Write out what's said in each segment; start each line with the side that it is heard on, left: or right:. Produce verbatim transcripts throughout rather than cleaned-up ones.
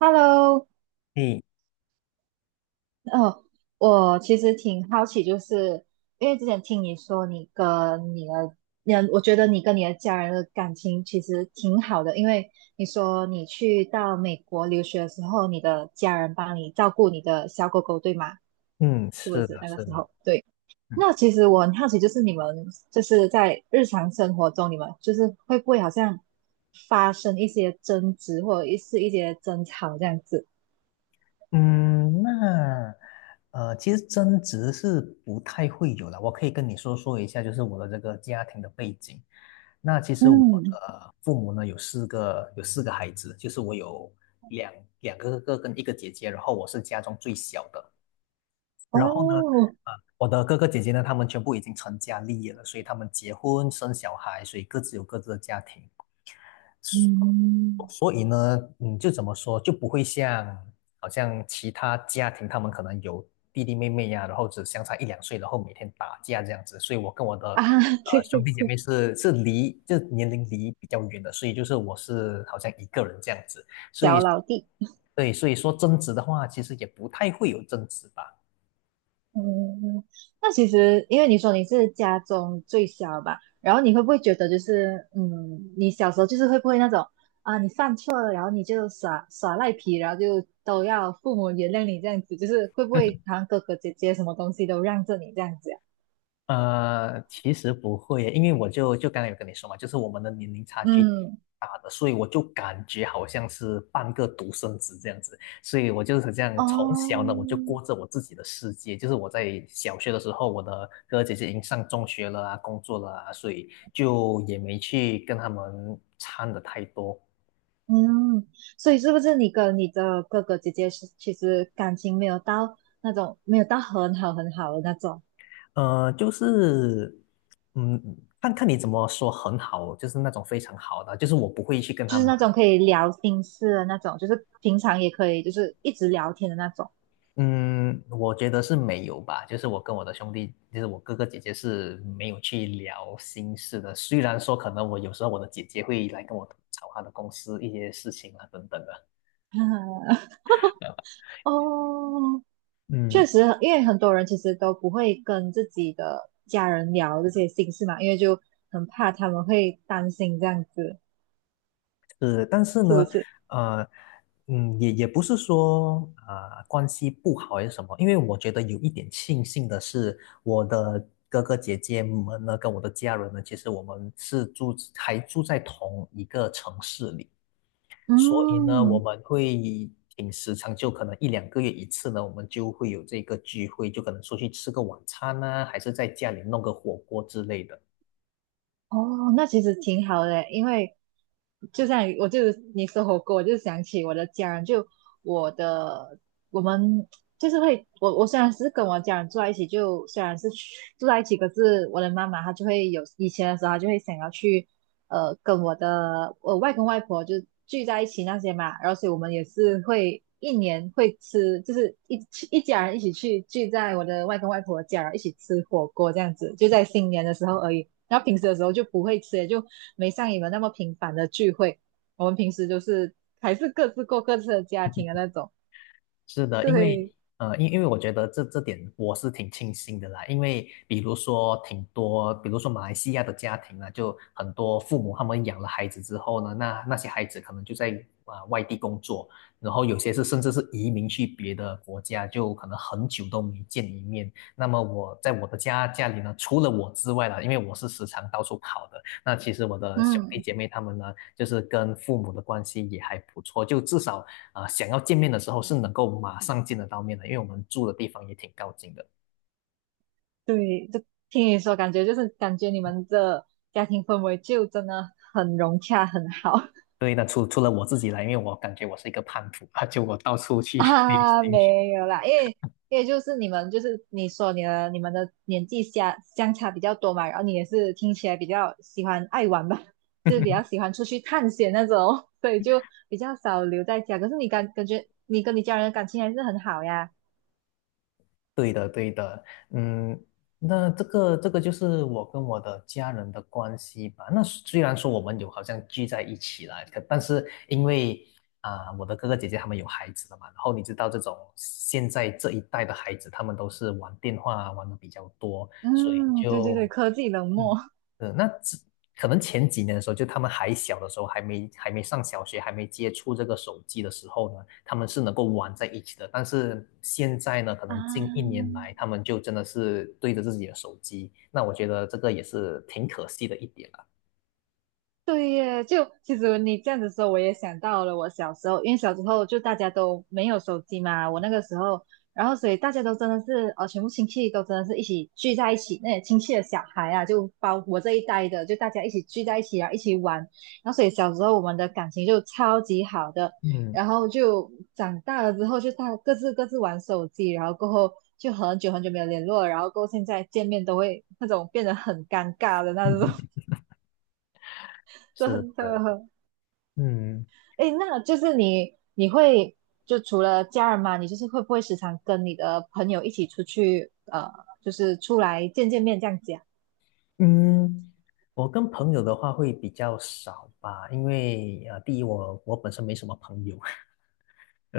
right: Hello，
left: 嗯
right: 哦，我其实挺好奇，就是因为之前听你说你跟你的，你的我觉得你跟你的家人的感情其实挺好的，因为你说你去到美国留学的时候，你的家人帮你照顾你的小狗狗，对吗？
left: 嗯，
right: 是不
left: 是的，
right: 是那个
left: 是
right: 时
left: 的。
right: 候？对，
left: 嗯
right: 那其实我很好奇，就是你们就是在日常生活中，你们就是会不会好像发生一些争执，或者是一些争吵这样子？
left: 嗯。那呃，其实争执是不太会有的。我可以跟你说说一下，就是我的这个家庭的背景。那其实我
right: 嗯，
left: 的父母呢有四个有四个孩子，就是我有两两个哥哥跟一个姐姐，然后我是家中最小的。然后呢，
right: 哦，
left: 呃，我的哥哥姐姐呢，他们全部已经成家立业了，所以他们结婚生小孩，所以各自有各自的家庭。
right: 嗯，
left: 所以呢，嗯，就怎么说，就不会像好像其他家庭，他们可能有弟弟妹妹呀、然后只相差一两岁，然后每天打架这样子。所以我跟我的
right: 啊，
left: 呃
right: 对对
left: 兄弟姐
right: 对，
left: 妹是是离，就年龄离比较远的，所以就是我是好像一个人这样子。所
right: 小
left: 以，
right: 老弟。
left: 对，所以说争执的话，其实也不太会有争执吧。
right: 嗯，嗯那其实因为你说你是家中最小吧，然后你会不会觉得就是，嗯，你小时候就是会不会那种啊，你犯错了，然后你就耍耍赖皮，然后就都要父母原谅你这样子，就是会不会好像哥哥姐姐什么东西都让着你这样子呀？
left: 呃，其实不会耶，因为我就就刚才有跟你说嘛，就是我们的年龄差距挺
right: 嗯，
left: 大的，所以我就感觉好像是半个独生子这样子，所以我就是这样，从小呢
right: 哦，
left: 我就过着我自己的世界，就是我在小学的时候，我的哥哥姐姐已经上中学了啊，工作了啊，所以就也没去跟他们掺的太多。
right: 嗯，所以是不是你跟你的哥哥姐姐是其实感情没有到那种没有到很好很好的那种？
left: 呃，就是。嗯，看看你怎么说很好，就是那种非常好的，就是我不会去跟
right: 就
left: 他
right: 是
left: 们
right: 那种可以聊心事的那种，就是平常也可以就是一直聊天的那种。
left: 嗯，我觉得是没有吧。就是我跟我的兄弟，就是我哥哥姐姐是没有去聊心事的。虽然说可能我有时候我的姐姐会来跟我吐槽她的公司一些事情啊等等的
right: 哦，确
left: 嗯，
right: 实，因为很多人其实都不会跟自己的家人聊这些心事嘛，因为就很怕他们会担心这样子，
left: 是，但是
right: 是不
left: 呢，
right: 是？
left: 呃，嗯，也也不是说呃关系不好还是什么，因为我觉得有一点庆幸的是，我的哥哥姐姐们呢，跟我的家人呢，其实我们是住还住在同一个城市里。所以呢，我
right: 嗯，
left: 们会挺时常，就可能一两个月一次呢，我们就会有这个聚会，就可能出去吃个晚餐呢、还是在家里弄个火锅之类的。
right: 哦，那其实挺好的，因为就像我就是你说火锅，我就想起我的家人，就我的我们就是会，我我虽然是跟我家人住在一起，就虽然是去住在一起，可是我的妈妈她就会有以前的时候，她就会想要去呃跟我的我外公外婆就聚在一起那些嘛，然后所以我们也是会一年会吃，就是一一家人一起去聚在我的外公外婆家，然后一起吃火锅这样子，就在新年的时候而已。然后平时的时候就不会吃，也就没像你们那么频繁的聚会。我们平时就是还是各自过各自的家庭的那种。
left: 是的，因
right: 对，
left: 为呃，因因为我觉得这这点我是挺庆幸的啦，因为比如说挺多，比如说马来西亚的家庭啊，就很多父母他们养了孩子之后呢，那那些孩子可能就在啊、呃外地工作，然后有些是甚至是移民去别的国家，就可能很久都没见一面。那么我在我的家家里呢，除了我之外啦，因为我是时常到处跑的，那其实我的兄弟
right: 嗯，
left: 姐妹他们呢，就是跟父母的关系也还不错，就至少。啊，想要见面的时候是能够马上见得到面的，因为我们住的地方也挺靠近的。
right: 对，就听你说，感觉就是感觉你们的家庭氛围就真的很融洽，很好。
left: 对的，除除了我自己来，因为我感觉我是一个叛徒啊，就我到处 去旅
right: 啊，
left: 行。
right: 没有啦，因为因为就是你们就是你说你的你们的年纪相相差比较多嘛，然后你也是听起来比较喜欢爱玩吧，就是比较 喜欢出去探险那种，所以就比较少留在家。可是你感感觉你跟你家人的感情还是很好呀。
left: 对的，对的。嗯，那这个这个就是我跟我的家人的关系吧。那虽然说我们有好像聚在一起了，可但是因为啊、我的哥哥姐姐他们有孩子了嘛，然后你知道这种现在这一代的孩子，他们都是玩电话玩的比较多，所以
right: 嗯，对对对，
left: 就
right: 科技冷
left: 嗯，
right: 漠
left: 呃，那只可能前几年的时候，就他们还小的时候，还没还没上小学，还没接触这个手机的时候呢，他们是能够玩在一起的。但是现在呢，可
right: 啊，
left: 能近一年来，他们就真的是对着自己的手机。那我觉得这个也是挺可惜的一点了。
right: 对耶，就其实你这样子说，我也想到了我小时候，因为小时候就大家都没有手机嘛，我那个时候，然后所以大家都真的是，呃，全部亲戚都真的是一起聚在一起，那些亲戚的小孩啊，就包我这一代的，就大家一起聚在一起啊，一起玩，然后所以小时候我们的感情就超级好的，
left: 嗯，
right: 然后就长大了之后就大各自各自玩手机，然后过后就很久很久没有联络了，然后过后现在见面都会那种变得很尴尬的那种，
left: 是
right: 真
left: 的。
right: 的。
left: 嗯
right: 哎，那就是你你会就除了家人嘛，你就是会不会时常跟你的朋友一起出去，呃，就是出来见见面这样子啊？
left: 嗯，我跟朋友的话会比较少吧，因为呃，第一我我本身没什么朋友，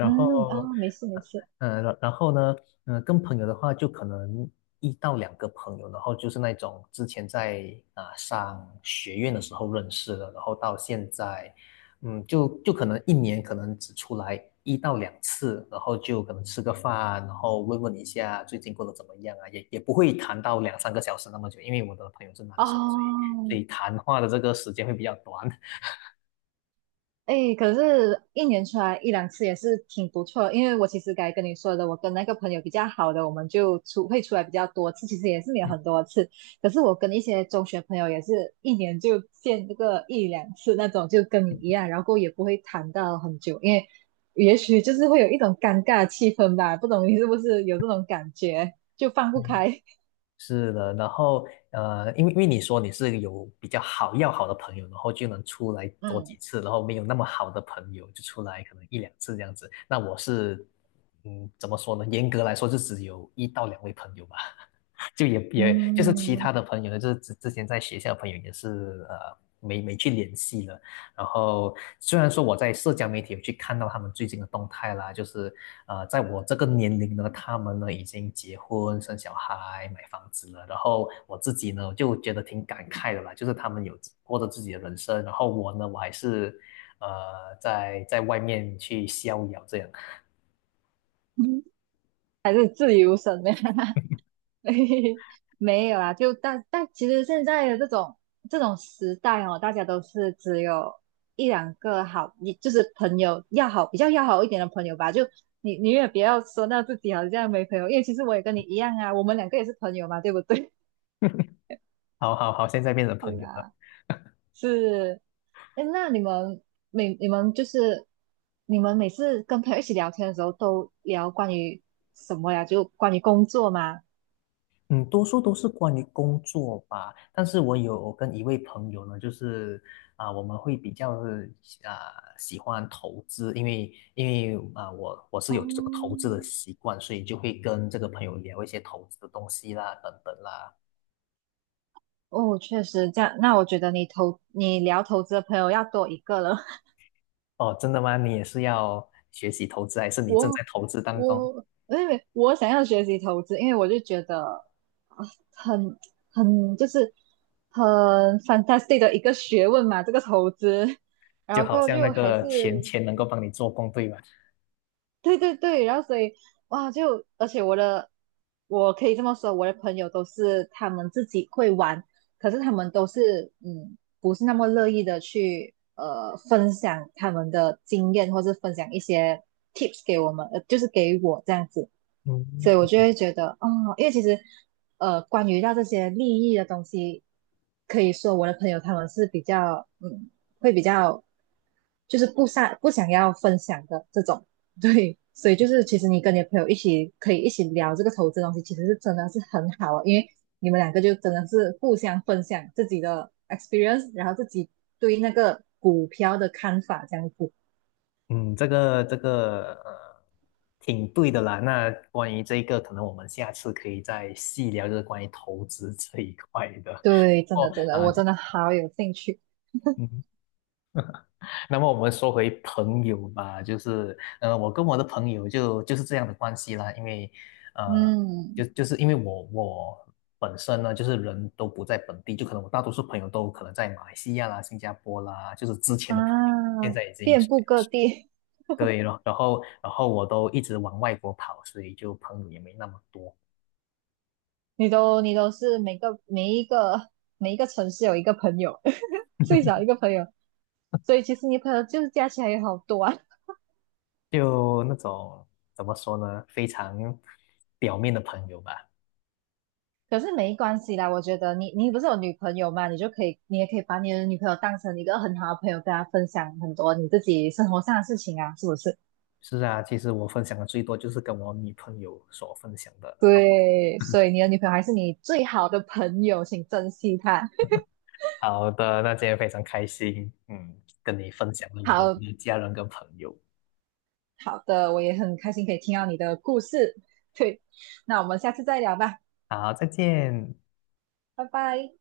right: 嗯，啊、
left: 后，
right: 没事没事，
left: 嗯、然然后呢，嗯、跟朋友的话，就可能一到两个朋友，然后就是那种之前在啊、上学院的时候认识的，然后到现在，嗯，就就可能一年可能只出来一到两次，然后就可能吃个饭，然后问问一下最近过得怎么样啊，也也不会谈到两三个小时那么久，因为我的朋友是男生，所
right: 哦，
left: 以所以谈话的这个时间会比较短。
right: 哎，可是，一年出来一两次也是挺不错的，因为我其实该跟你说的，我跟那个朋友比较好的，我们就出会出来比较多次，其实也是没 有
left: 嗯
right: 很多次。可是我跟一些中学朋友也是一年就见这个一两次那种，就跟你一样，然后也不会谈到很久，因为也许就是会有一种尴尬的气氛吧，不懂你是不是有这种感觉，就放不
left: 嗯。
right: 开。
left: 是的，然后呃，因为因为你说你是有比较好要好的朋友，然后就能出来多几
right: 嗯
left: 次，然后没有那么好的朋友就出来可能一两次这样子。那我是，嗯，怎么说呢？严格来说就只有一到两位朋友吧。就也也就是其
right: 嗯，
left: 他的朋友呢，就是之之前在学校的朋友也是呃没没去联系了。然后虽然说我在社交媒体有去看到他们最近的动态啦，就是呃在我这个年龄呢，他们呢已经结婚生小孩买房子了。然后我自己呢就觉得挺感慨的啦，就是他们有过着自己的人生，然后我呢我还是呃在在外面去逍遥这样。
right: 还是自由身呗。没有啊，就但但其实现在的这种这种时代哦，大家都是只有一两个好，你就是朋友要好，比较要好一点的朋友吧。就你你也不要说到自己好像没朋友，因为其实我也跟你一样啊，我们两个也是朋友嘛，对不对？
left: 好好好，现在变成 朋
right: 是
left: 友了。
right: 啊，是。哎，那你们每你们就是你们每次跟朋友一起聊天的时候，都聊关于什么呀？就关于工作吗？
left: 嗯，多数都是关于工作吧，但是我有跟一位朋友呢，就是啊、我们会比较啊、喜欢投资，因为因为啊、我我是有这个投
right: 哦
left: 资的习惯，所以就会跟这个朋友聊一些投资的东西啦，等等啦。
right: 哦，确实这样。那我觉得你投你聊投资的朋友要多一个了。
left: 哦，真的吗？你也是要学习投资，还是你正
right: 我
left: 在投资当中？
right: 我因为我想要学习投资，因为我就觉得啊，很很就是很 fantastic 的一个学问嘛，这个投资。然
left: 就
right: 后
left: 好
right: 过后
left: 像那
right: 就还是
left: 个钱钱能够帮你做工，对吧？
right: 对对对，然后所以哇，就而且我的，我可以这么说，我的朋友都是他们自己会玩，可是他们都是嗯，不是那么乐意的去呃分享他们的经验，或是分享一些 tips 给我们，呃，就是给我这样子，所以我
left: 嗯。
right: 就会觉得哦，因为其实呃，关于到这些利益的东西，可以说我的朋友他们是比较嗯，会比较就是不想不想要分享的这种。对，所以就是其实你跟你的朋友一起可以一起聊这个投资的东西，其实是真的是很好啊，因为你们两个就真的是互相分享自己的 experience，然后自己对那个股票的看法这样子。
left: 嗯，这个这个呃，挺对的啦。那关于这个，可能我们下次可以再细聊，就是关于投资这一块的。
right: 对，真的
left: 哦，
right: 真的，
left: 啊、
right: 我
left: 就
right: 真的好有兴趣。
left: 嗯，那么我们说回朋友吧，就是呃，我跟我的朋友就就是这样的关系啦，因为呃，就
right: 嗯
left: 就是因为我我本身呢，就是人都不在本地，就可能我大多数朋友都可能在马来西亚啦、新加坡啦，就是之前的朋友，
right: 啊，
left: 现在已经。
right: 遍布各地，
left: 对，了，然后然后我都一直往外国跑，所以就朋友也没那么多，
right: 你都你都是每个每一个每一个城市有一个朋友，最少 一个朋友，所以其实你朋友就是加起来有好多啊。
left: 就那种怎么说呢，非常表面的朋友吧。
right: 可是没关系啦，我觉得你你不是有女朋友嘛，你就可以，你也可以把你的女朋友当成一个很好的朋友，跟她分享很多你自己生活上的事情啊，是不是？
left: 是啊，其实我分享的最多就是跟我女朋友所分享的那种。
right: 对，所以你的女朋友还是你最好的朋友，请珍惜她。
left: 哦，好的，那今天非常开心，嗯，跟你分享了我的
right: 好
left: 家人跟朋友。
right: 好的，我也很开心可以听到你的故事。对，那我们下次再聊吧，
left: 好，再见。
right: 拜拜。